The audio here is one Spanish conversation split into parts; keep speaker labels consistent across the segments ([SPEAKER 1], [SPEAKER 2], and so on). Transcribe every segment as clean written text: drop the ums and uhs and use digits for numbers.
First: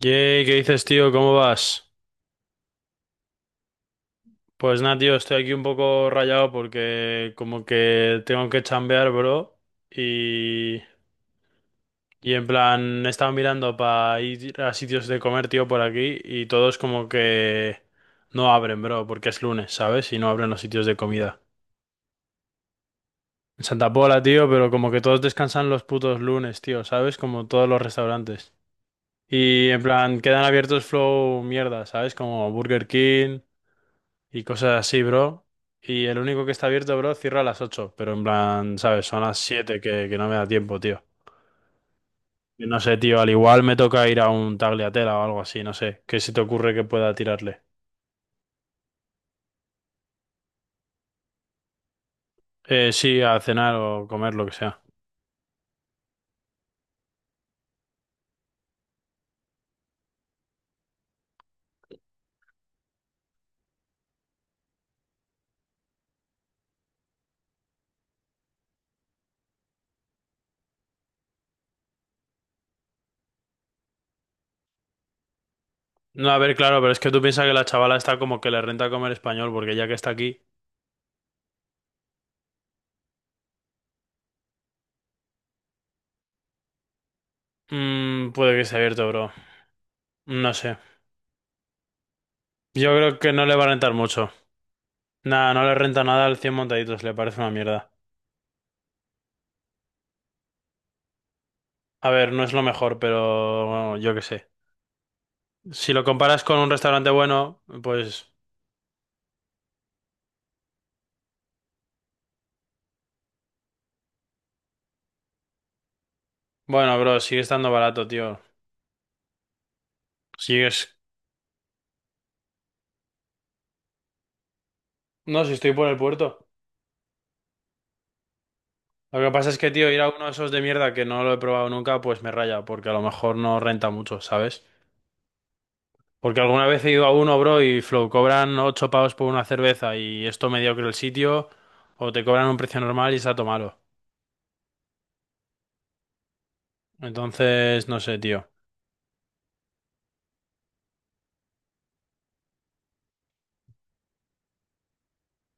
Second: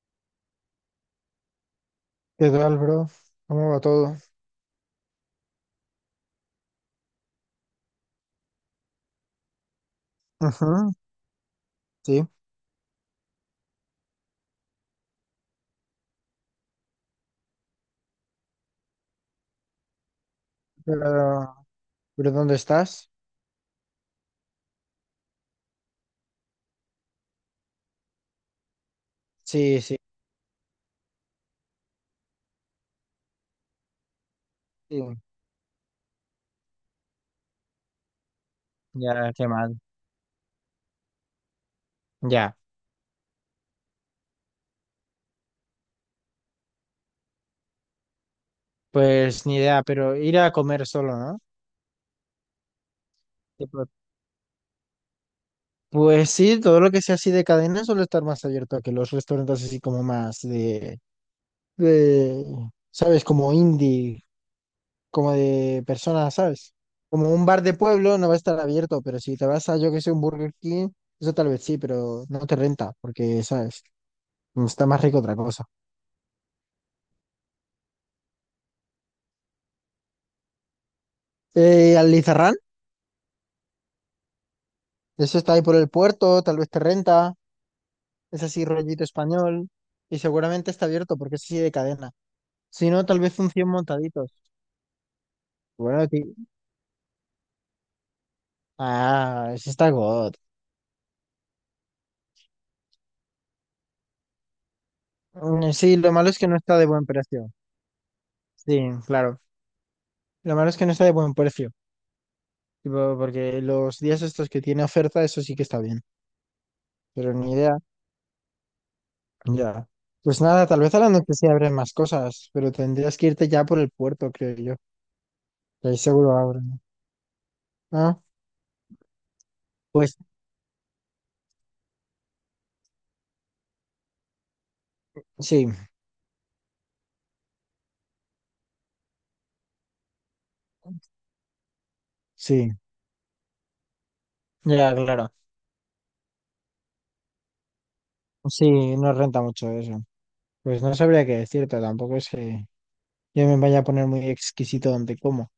[SPEAKER 1] Yay, ¿qué dices, tío? ¿Cómo vas?
[SPEAKER 2] ¿Qué tal, bro? ¿Cómo va todo?
[SPEAKER 1] Pues nada, tío, estoy aquí un poco rayado porque como que tengo que chambear, bro. Y,
[SPEAKER 2] Ujú, sí.
[SPEAKER 1] y en plan, he estado mirando para ir a sitios de comer, tío, por aquí y todos como que no abren, bro, porque es lunes, ¿sabes? Y no abren los sitios de
[SPEAKER 2] Pero,
[SPEAKER 1] comida.
[SPEAKER 2] ¿Pero dónde estás?
[SPEAKER 1] En Santa Pola, tío, pero como que todos descansan los putos lunes, tío, ¿sabes? Como todos los restaurantes. Y
[SPEAKER 2] Sí,
[SPEAKER 1] en
[SPEAKER 2] sí,
[SPEAKER 1] plan, quedan abiertos flow mierda, ¿sabes? Como Burger King. Y cosas así,
[SPEAKER 2] sí.
[SPEAKER 1] bro. Y el único que está abierto, bro, cierra a las 8 pero en plan, ¿sabes? Son
[SPEAKER 2] Ya,
[SPEAKER 1] las
[SPEAKER 2] qué mal.
[SPEAKER 1] 7 que no me da tiempo, tío.
[SPEAKER 2] Ya,
[SPEAKER 1] Y no sé, tío, al igual me toca ir a un tagliatela o algo así, no sé. ¿Qué se te ocurre que pueda tirarle?
[SPEAKER 2] pues ni idea, pero ir a comer solo, ¿no?
[SPEAKER 1] Sí, a cenar
[SPEAKER 2] Tipo,
[SPEAKER 1] o comer, lo que sea.
[SPEAKER 2] pues sí, todo lo que sea así de cadena suele estar más abierto a que los restaurantes así como más de, ¿sabes? Como indie, como de personas, ¿sabes? Como un bar de pueblo no va a estar abierto, pero si te vas a, yo que sé, un Burger King, eso tal vez sí, pero no te renta, porque, ¿sabes? Está más rico otra cosa.
[SPEAKER 1] No, a ver, claro, pero es que tú piensas que la chavala está como que le renta comer español, porque ya que está aquí,
[SPEAKER 2] Alizarrán, eso está ahí por el puerto, tal vez te renta, es
[SPEAKER 1] puede que
[SPEAKER 2] así
[SPEAKER 1] esté
[SPEAKER 2] rollito
[SPEAKER 1] abierto, bro.
[SPEAKER 2] español, y
[SPEAKER 1] No
[SPEAKER 2] seguramente
[SPEAKER 1] sé.
[SPEAKER 2] está abierto porque es así de cadena. Si
[SPEAKER 1] Yo
[SPEAKER 2] no,
[SPEAKER 1] creo
[SPEAKER 2] tal
[SPEAKER 1] que
[SPEAKER 2] vez
[SPEAKER 1] no
[SPEAKER 2] un
[SPEAKER 1] le va a
[SPEAKER 2] 100
[SPEAKER 1] rentar mucho.
[SPEAKER 2] montaditos.
[SPEAKER 1] Nada, no le renta
[SPEAKER 2] Bueno,
[SPEAKER 1] nada
[SPEAKER 2] ti-
[SPEAKER 1] al 100 montaditos, le parece una mierda.
[SPEAKER 2] Ah, ese está God.
[SPEAKER 1] A ver, no es lo mejor, pero bueno, yo qué sé. Si
[SPEAKER 2] Sí,
[SPEAKER 1] lo
[SPEAKER 2] lo malo es
[SPEAKER 1] comparas
[SPEAKER 2] que no
[SPEAKER 1] con un
[SPEAKER 2] está de buen
[SPEAKER 1] restaurante
[SPEAKER 2] precio.
[SPEAKER 1] bueno, pues
[SPEAKER 2] Sí, claro. Lo malo es que no está de buen precio. Tipo, porque los días estos que tiene oferta, eso sí que está bien.
[SPEAKER 1] bueno, bro,
[SPEAKER 2] Pero
[SPEAKER 1] sigue
[SPEAKER 2] ni
[SPEAKER 1] estando
[SPEAKER 2] idea.
[SPEAKER 1] barato, tío.
[SPEAKER 2] Ya. Pues nada, tal
[SPEAKER 1] Sigues.
[SPEAKER 2] vez a la noche sí abren más cosas, pero tendrías que irte ya por el puerto, creo yo.
[SPEAKER 1] No, si estoy por
[SPEAKER 2] Que
[SPEAKER 1] el
[SPEAKER 2] ahí seguro
[SPEAKER 1] puerto.
[SPEAKER 2] abren. Ah,
[SPEAKER 1] Lo que pasa es que, tío, ir a
[SPEAKER 2] pues
[SPEAKER 1] uno de esos de mierda que no lo he probado nunca, pues me raya, porque a lo mejor no renta mucho, ¿sabes?
[SPEAKER 2] sí.
[SPEAKER 1] Porque alguna vez he ido a uno, bro, y flow, cobran 8 pavos por una cerveza y esto mediocre el sitio, o te cobran un
[SPEAKER 2] Sí,
[SPEAKER 1] precio normal y está todo malo.
[SPEAKER 2] ya, claro.
[SPEAKER 1] Entonces, no sé, tío.
[SPEAKER 2] Sí, no renta mucho eso. Pues no sabría qué decirte, tampoco es que yo me vaya a poner muy exquisito donde como.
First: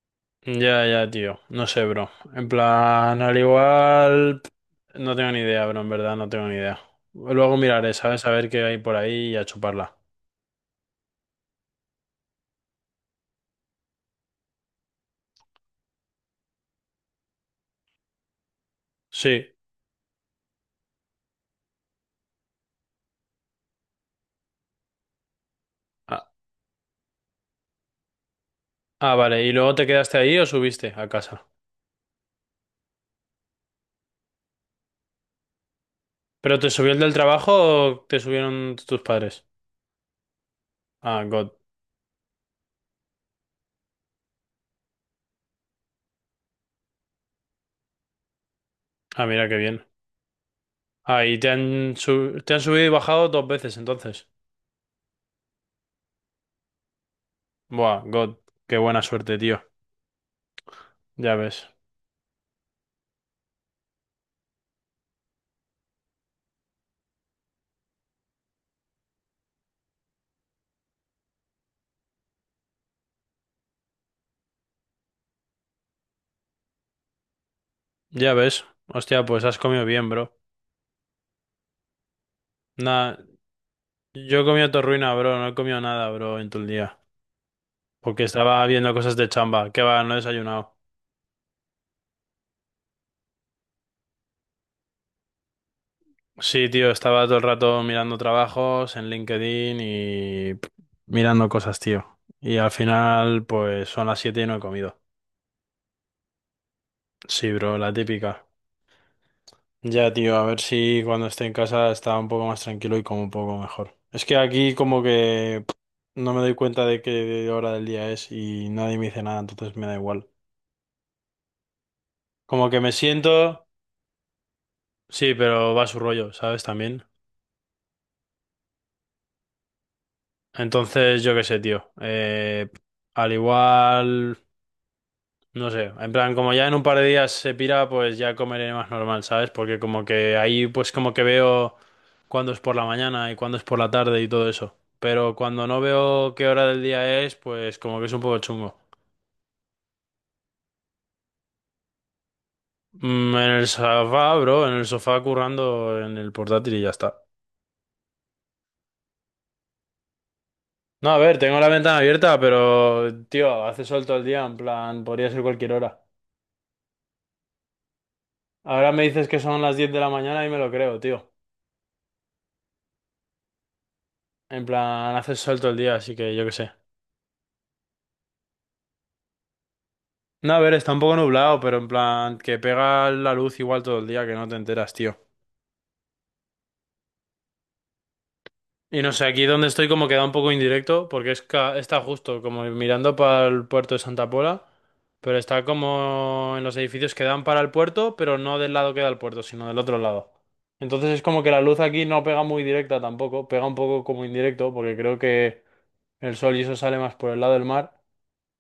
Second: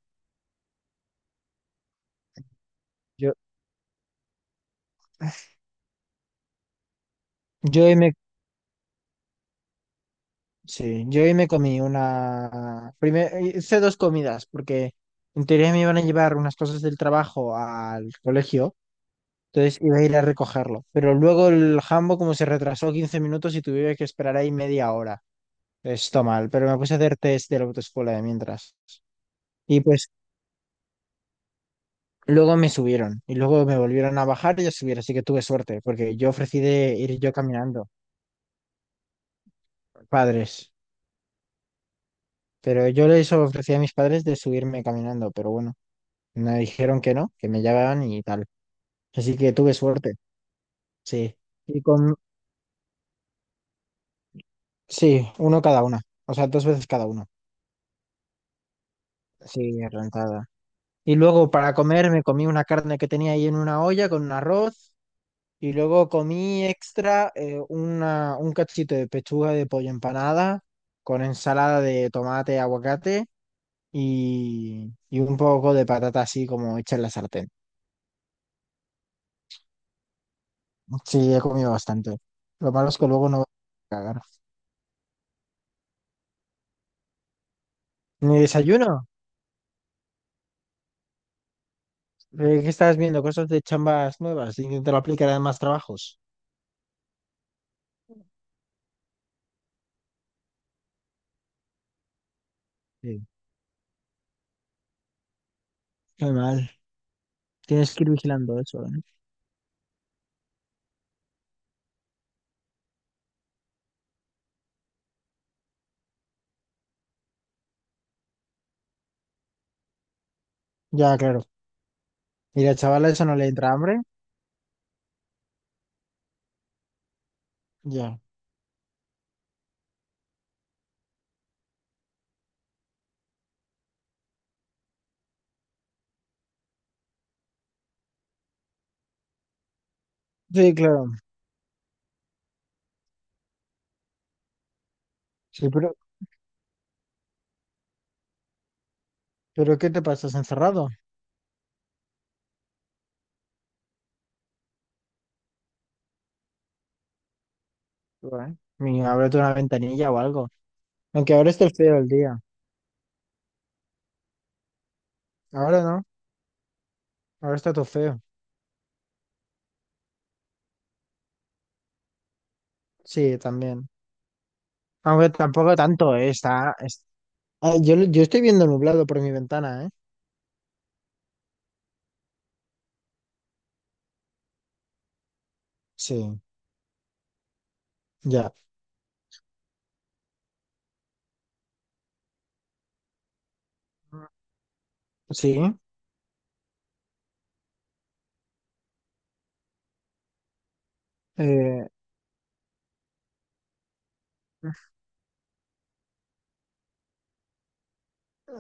[SPEAKER 1] Ya, ya, tío. No sé, bro. En plan,
[SPEAKER 2] Yo,
[SPEAKER 1] al igual... No tengo ni idea, bro. En verdad, no tengo ni idea. Luego
[SPEAKER 2] yo
[SPEAKER 1] miraré,
[SPEAKER 2] hoy me,
[SPEAKER 1] ¿sabes? A ver qué hay por ahí y a chuparla.
[SPEAKER 2] sí, yo hoy me comí una, primer, hice dos comidas, porque en teoría me iban a llevar unas cosas del trabajo al colegio,
[SPEAKER 1] Sí.
[SPEAKER 2] entonces iba a ir a recogerlo. Pero luego el jambo como se retrasó 15 minutos y tuve que esperar ahí media hora. Esto
[SPEAKER 1] Ah,
[SPEAKER 2] mal, pero me puse a hacer test de la autoescuela de mientras.
[SPEAKER 1] ah, vale. ¿Y luego
[SPEAKER 2] Y
[SPEAKER 1] te
[SPEAKER 2] pues
[SPEAKER 1] quedaste ahí o subiste a casa?
[SPEAKER 2] Luego me subieron y luego me volvieron a bajar y a subir, así que tuve suerte, porque yo
[SPEAKER 1] ¿Pero
[SPEAKER 2] ofrecí
[SPEAKER 1] te subió
[SPEAKER 2] de
[SPEAKER 1] el del
[SPEAKER 2] ir yo
[SPEAKER 1] trabajo
[SPEAKER 2] caminando.
[SPEAKER 1] o te subieron tus padres?
[SPEAKER 2] Padres,
[SPEAKER 1] Ah, God.
[SPEAKER 2] pero yo les ofrecí a mis padres de subirme caminando, pero bueno, me dijeron que no, que me llevaban y tal.
[SPEAKER 1] Ah,
[SPEAKER 2] Así
[SPEAKER 1] mira
[SPEAKER 2] que
[SPEAKER 1] qué
[SPEAKER 2] tuve
[SPEAKER 1] bien.
[SPEAKER 2] suerte,
[SPEAKER 1] Ah,
[SPEAKER 2] sí.
[SPEAKER 1] y te
[SPEAKER 2] Y
[SPEAKER 1] han,
[SPEAKER 2] con,
[SPEAKER 1] te han subido y bajado dos veces entonces.
[SPEAKER 2] sí, uno cada una, o sea, dos veces cada uno,
[SPEAKER 1] Buah, God. Qué buena suerte, tío.
[SPEAKER 2] sí, rentada. Y
[SPEAKER 1] Ya
[SPEAKER 2] luego
[SPEAKER 1] ves.
[SPEAKER 2] para comer me comí una carne que tenía ahí en una olla con un arroz. Y luego comí extra un cachito de pechuga de pollo empanada con ensalada de tomate, aguacate y un poco de patata así como hecha en la sartén.
[SPEAKER 1] Ya ves. Hostia, pues has comido bien, bro.
[SPEAKER 2] Sí, he comido bastante. Lo malo es que
[SPEAKER 1] Nada,
[SPEAKER 2] luego no voy a cagar.
[SPEAKER 1] yo he comido torruina, bro. No he comido nada, bro, en todo el día. Porque
[SPEAKER 2] Mi
[SPEAKER 1] estaba viendo
[SPEAKER 2] desayuno.
[SPEAKER 1] cosas de chamba. Que va, no he desayunado.
[SPEAKER 2] ¿Qué estás viendo? Cosas de chambas nuevas. Intentar aplicar a más trabajos.
[SPEAKER 1] Sí, tío, estaba todo el rato mirando trabajos en LinkedIn y pff, mirando cosas, tío. Y al
[SPEAKER 2] Sí.
[SPEAKER 1] final, pues son las 7 y no he comido.
[SPEAKER 2] Qué mal.
[SPEAKER 1] Sí, bro, la
[SPEAKER 2] Tienes que ir
[SPEAKER 1] típica.
[SPEAKER 2] vigilando eso, ¿eh?
[SPEAKER 1] Ya, tío, a ver si cuando esté en casa está un poco más tranquilo y como un poco mejor. Es que aquí como que pff, no me doy cuenta de qué hora del día es y nadie me dice nada, entonces me da igual.
[SPEAKER 2] Ya, claro. Y
[SPEAKER 1] Como
[SPEAKER 2] la
[SPEAKER 1] que me
[SPEAKER 2] ¿a eso no le
[SPEAKER 1] siento...
[SPEAKER 2] entra hambre?
[SPEAKER 1] Sí, pero va a su rollo, ¿sabes? También.
[SPEAKER 2] Ya.
[SPEAKER 1] Entonces, yo qué sé, tío. Al igual, no sé. En plan, como ya en un par de días se pira, pues ya comeré más normal, ¿sabes? Porque como que ahí,
[SPEAKER 2] Sí,
[SPEAKER 1] pues
[SPEAKER 2] claro.
[SPEAKER 1] como que veo cuándo es por la mañana y cuándo es por la tarde y todo eso. Pero cuando
[SPEAKER 2] Sí,
[SPEAKER 1] no
[SPEAKER 2] pero,
[SPEAKER 1] veo qué hora del día es, pues como que es un poco chungo.
[SPEAKER 2] ¿pero qué te pasas encerrado?
[SPEAKER 1] En el sofá, bro, en el sofá currando en el portátil y ya está.
[SPEAKER 2] Bueno, ni ábrete una ventanilla o algo.
[SPEAKER 1] No, a
[SPEAKER 2] Aunque
[SPEAKER 1] ver,
[SPEAKER 2] ahora
[SPEAKER 1] tengo la
[SPEAKER 2] esté
[SPEAKER 1] ventana
[SPEAKER 2] feo el día.
[SPEAKER 1] abierta, pero, tío, hace sol todo el día, en plan, podría ser cualquier
[SPEAKER 2] Ahora
[SPEAKER 1] hora.
[SPEAKER 2] no, ahora está todo feo.
[SPEAKER 1] Ahora me dices que son las 10 de la mañana y me lo creo, tío.
[SPEAKER 2] Sí, también.
[SPEAKER 1] En plan,
[SPEAKER 2] Aunque
[SPEAKER 1] hace sol todo
[SPEAKER 2] tampoco
[SPEAKER 1] el día, así
[SPEAKER 2] tanto,
[SPEAKER 1] que yo qué sé.
[SPEAKER 2] Ah, yo estoy viendo nublado por mi ventana, ¿eh?
[SPEAKER 1] No, a ver, está un poco nublado, pero en plan, que pega la luz igual todo el día, que no te enteras, tío.
[SPEAKER 2] Sí, ya.
[SPEAKER 1] Y no sé, aquí donde estoy como queda un poco indirecto, porque está justo como mirando para el puerto de Santa Pola, pero
[SPEAKER 2] Sí.
[SPEAKER 1] está como en los edificios que dan para el puerto, pero no del lado que da el puerto, sino del otro lado. Entonces es como que la luz
[SPEAKER 2] Eh,
[SPEAKER 1] aquí no pega muy directa tampoco, pega un poco como indirecto, porque creo que el sol y eso sale más por el lado del mar.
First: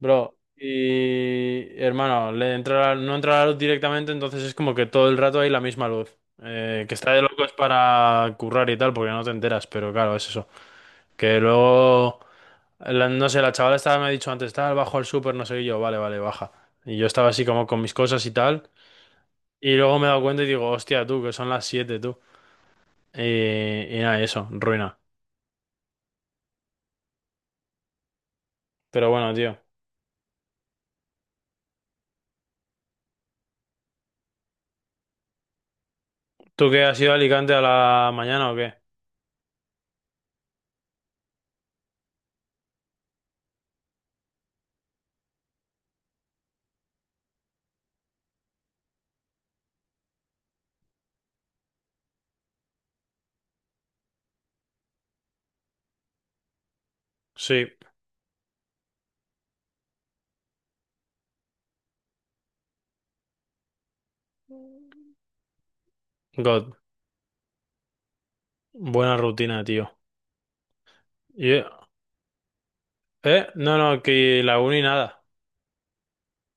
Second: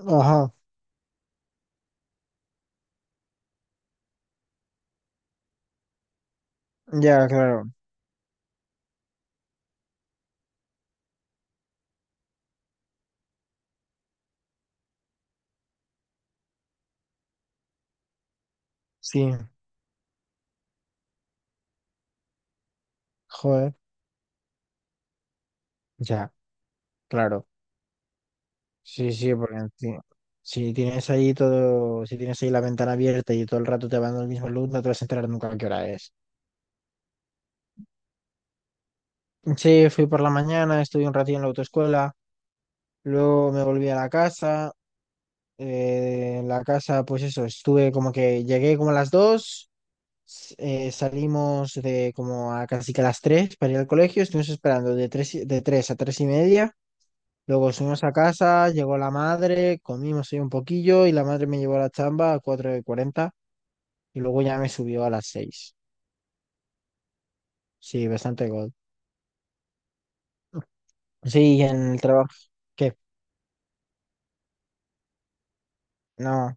[SPEAKER 1] Bro,
[SPEAKER 2] ajá,
[SPEAKER 1] y hermano, no entra la luz directamente, entonces es como que todo el rato hay la misma luz. Que está de
[SPEAKER 2] ya,
[SPEAKER 1] locos
[SPEAKER 2] claro.
[SPEAKER 1] para currar y tal, porque no te enteras, pero claro, es eso. Que luego, no sé, la chavala estaba, me ha dicho antes, tal, bajo al súper, no sé, qué", y yo, vale, vale, baja. Y yo estaba así como con mis cosas y tal.
[SPEAKER 2] Sí,
[SPEAKER 1] Y luego me he dado cuenta y digo, hostia, tú, que son las 7 tú. Y,
[SPEAKER 2] joder.
[SPEAKER 1] y nada, y eso, ruina.
[SPEAKER 2] Ya, claro.
[SPEAKER 1] Pero
[SPEAKER 2] Sí,
[SPEAKER 1] bueno,
[SPEAKER 2] sí, porque
[SPEAKER 1] tío.
[SPEAKER 2] en- si tienes ahí todo, si tienes ahí la ventana abierta y todo el rato te va dando el mismo luz, no te vas a enterar nunca a qué hora es.
[SPEAKER 1] ¿Tú qué has ido a Alicante a la mañana o qué?
[SPEAKER 2] Sí, fui por la mañana, estuve un ratito en la autoescuela. Luego me volví a la casa. En la casa, pues eso, estuve como que llegué como a las dos, salimos de como a casi que a las 3 para ir al colegio, estuvimos esperando de de 3 a 3 y media.
[SPEAKER 1] Sí,
[SPEAKER 2] Luego subimos a casa, llegó la madre, comimos ahí un poquillo y la madre me llevó a la chamba a 4 de 40 y luego ya me subió a las seis.
[SPEAKER 1] God,
[SPEAKER 2] Sí, bastante gol.
[SPEAKER 1] buena rutina, tío.
[SPEAKER 2] Sí, y
[SPEAKER 1] Y-
[SPEAKER 2] en el trabajo. ¿Qué?
[SPEAKER 1] ¿Eh? No, no, que la uni nada.
[SPEAKER 2] No.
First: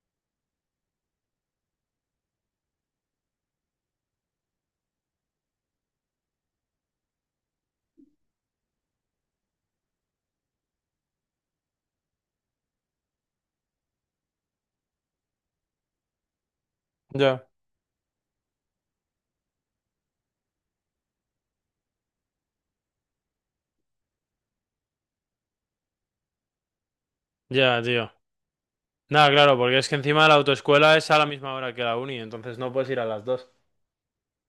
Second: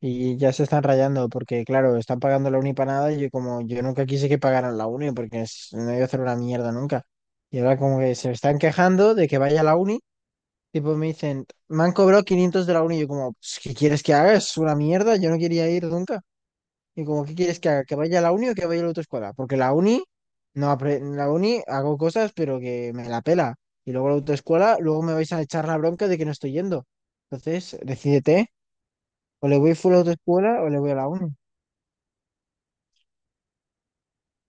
[SPEAKER 2] Y ya se están rayando porque, claro, están pagando la uni para nada y yo como yo nunca quise que pagaran la uni no iba a hacer una mierda nunca. Y ahora como que se están quejando de que vaya a la uni, tipo me dicen, me han cobrado 500 de la uni y yo como, "Pues, ¿qué quieres que haga? Es una mierda, yo no quería ir nunca. Y como, ¿qué
[SPEAKER 1] Ya,
[SPEAKER 2] quieres que haga? ¿Que vaya a la uni o que vaya a la otra escuela? Porque la uni, no apre- la uni hago cosas pero que me la pela. Y luego la autoescuela, luego me vais a echar la bronca de que no estoy yendo. Entonces,
[SPEAKER 1] ya, tío.
[SPEAKER 2] decídete,
[SPEAKER 1] Nada,
[SPEAKER 2] o
[SPEAKER 1] claro,
[SPEAKER 2] le voy
[SPEAKER 1] porque es
[SPEAKER 2] full
[SPEAKER 1] que
[SPEAKER 2] a la
[SPEAKER 1] encima la
[SPEAKER 2] autoescuela o le voy a
[SPEAKER 1] autoescuela
[SPEAKER 2] la
[SPEAKER 1] es a la
[SPEAKER 2] uni.
[SPEAKER 1] misma hora que la uni, entonces no puedes ir a las dos.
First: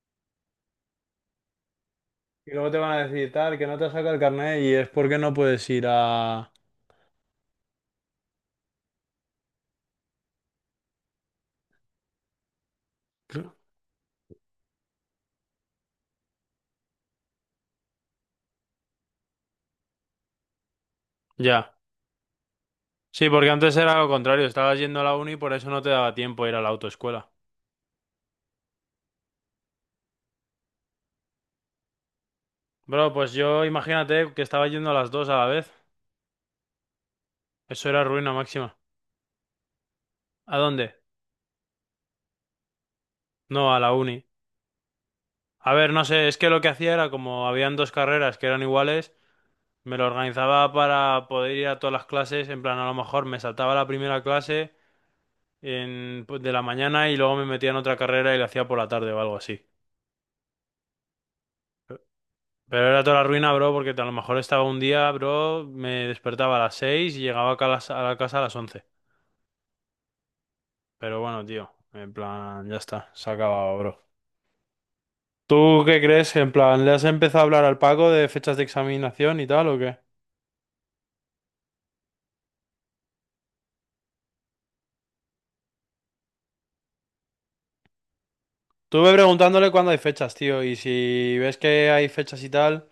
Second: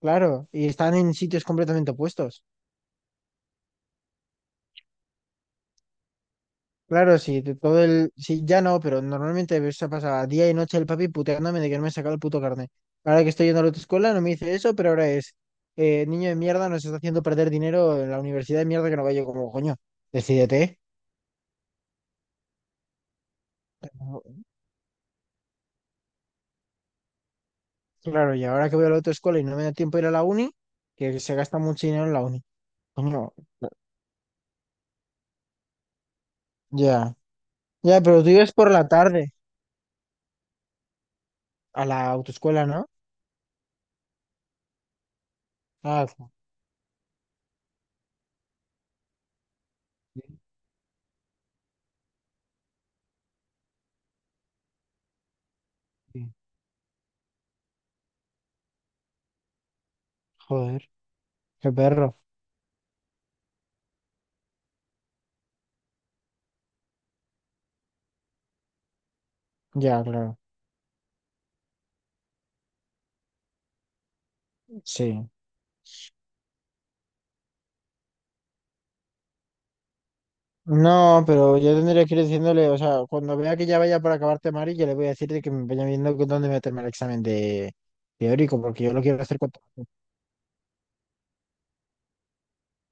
[SPEAKER 2] Claro, y están en sitios completamente opuestos.
[SPEAKER 1] Y luego te van a decir tal, que no te saca el carnet y es porque no puedes ir a...
[SPEAKER 2] Claro, sí, de todo el... Sí, ya no, pero normalmente se pasaba día y noche el papi puteándome de que no me sacaba el puto carnet. Ahora que estoy yendo a la autoescuela no me dice eso, pero ahora es... niño de mierda nos está haciendo perder dinero en la universidad de mierda que no vaya como coño. Decídete.
[SPEAKER 1] Ya. Sí, porque antes era lo contrario, estabas yendo a la uni y por eso no te daba tiempo a ir a la autoescuela.
[SPEAKER 2] Claro, y ahora que voy a la autoescuela y no me da tiempo de ir a la uni, que se gasta mucho dinero en la uni.
[SPEAKER 1] Bro, pues
[SPEAKER 2] Coño,
[SPEAKER 1] yo imagínate que estaba yendo a las dos a la vez.
[SPEAKER 2] ya.
[SPEAKER 1] Eso
[SPEAKER 2] Ya,
[SPEAKER 1] era
[SPEAKER 2] pero tú
[SPEAKER 1] ruina
[SPEAKER 2] ibas
[SPEAKER 1] máxima.
[SPEAKER 2] por la tarde
[SPEAKER 1] ¿A dónde?
[SPEAKER 2] a la autoescuela, ¿no?
[SPEAKER 1] No, a la uni. A ver, no
[SPEAKER 2] Ah, sí,
[SPEAKER 1] sé, es que lo que hacía era como habían dos carreras que eran iguales. Me lo organizaba para poder ir a todas las clases, en plan, a lo mejor me saltaba la primera clase en,
[SPEAKER 2] sí.
[SPEAKER 1] pues, de la mañana y luego me metía en otra carrera y la hacía por la tarde o algo así.
[SPEAKER 2] Joder, qué perro.
[SPEAKER 1] Pero era toda la ruina, bro, porque a lo mejor estaba un día, bro, me despertaba a las 6 y llegaba acá a la casa a las 11.
[SPEAKER 2] Ya, claro.
[SPEAKER 1] Pero bueno, tío, en plan, ya está, se ha acabado, bro.
[SPEAKER 2] Sí.
[SPEAKER 1] ¿Tú qué crees? En plan, ¿le has empezado a hablar al Paco de fechas de examinación y tal o qué?
[SPEAKER 2] No, pero yo tendría que ir diciéndole, o sea, cuando vea que ya vaya por acabarte, Mari, yo le voy a decir de que me vaya viendo con dónde meterme el examen de teórico, porque yo lo
[SPEAKER 1] Estuve
[SPEAKER 2] quiero hacer cuanto
[SPEAKER 1] preguntándole cuándo
[SPEAKER 2] antes.
[SPEAKER 1] hay fechas, tío, y si ves que hay fechas y tal...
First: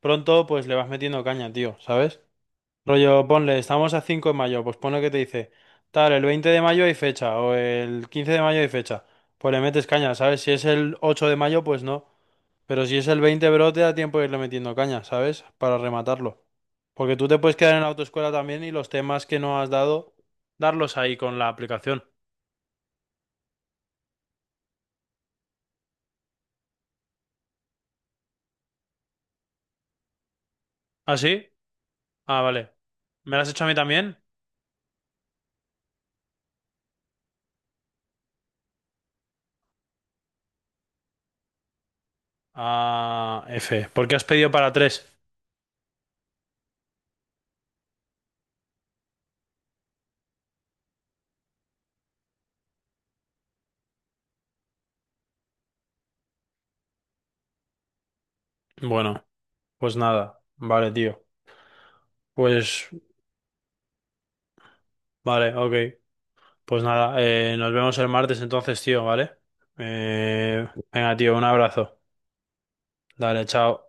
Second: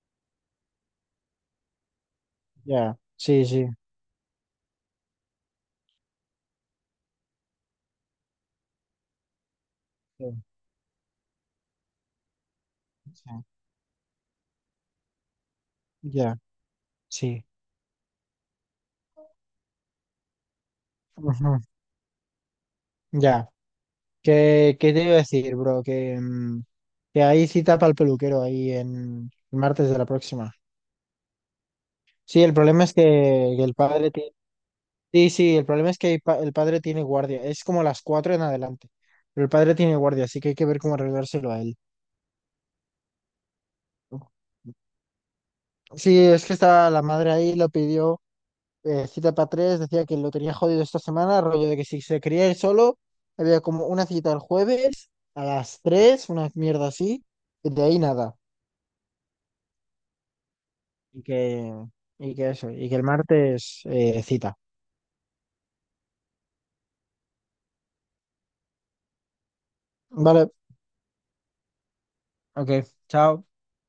[SPEAKER 1] Pronto pues le vas metiendo caña, tío, ¿sabes?
[SPEAKER 2] Ya,
[SPEAKER 1] Rollo,
[SPEAKER 2] sí,
[SPEAKER 1] ponle,
[SPEAKER 2] sí,
[SPEAKER 1] estamos a 5 de mayo, pues ponle que te dice, tal, el 20 de mayo hay fecha, o el 15 de mayo hay fecha, pues le metes caña, ¿sabes?
[SPEAKER 2] sí,
[SPEAKER 1] Si es el 8 de mayo, pues no, pero si es el
[SPEAKER 2] sí,
[SPEAKER 1] 20 bro, te da tiempo de irle metiendo caña, ¿sabes? Para
[SPEAKER 2] ya,
[SPEAKER 1] rematarlo. Porque tú te
[SPEAKER 2] sí.
[SPEAKER 1] puedes quedar en la autoescuela también y los temas que no has dado, darlos ahí con la
[SPEAKER 2] Ujú,
[SPEAKER 1] aplicación.
[SPEAKER 2] ya. Qué te iba a decir, bro? Que, que hay cita para el peluquero ahí en el martes de la próxima.
[SPEAKER 1] ¿Ah, sí? Ah,
[SPEAKER 2] Sí, el
[SPEAKER 1] vale.
[SPEAKER 2] problema es
[SPEAKER 1] ¿Me lo has hecho
[SPEAKER 2] que
[SPEAKER 1] a mí
[SPEAKER 2] el padre
[SPEAKER 1] también?
[SPEAKER 2] tiene. Sí, sí, el problema es que el padre tiene guardia, es como las cuatro en adelante, pero el padre tiene guardia, así que hay que ver cómo arreglárselo a él.
[SPEAKER 1] Ah, F. ¿Por qué has pedido para tres?
[SPEAKER 2] Sí, es que estaba la madre ahí, lo pidió cita para tres, decía que lo tenía jodido esta semana, rollo de que si se quería ir solo, había como una cita el jueves a las tres, una mierda así, y de ahí nada.
[SPEAKER 1] Bueno, pues nada. Vale,
[SPEAKER 2] Y
[SPEAKER 1] tío.
[SPEAKER 2] que, y que eso,
[SPEAKER 1] Pues,
[SPEAKER 2] y que el martes cita.
[SPEAKER 1] vale, ok. Pues nada, nos vemos el martes entonces, tío, ¿vale?
[SPEAKER 2] Vale,
[SPEAKER 1] Venga, tío, un abrazo.
[SPEAKER 2] ok, chao.
[SPEAKER 1] Dale, chao.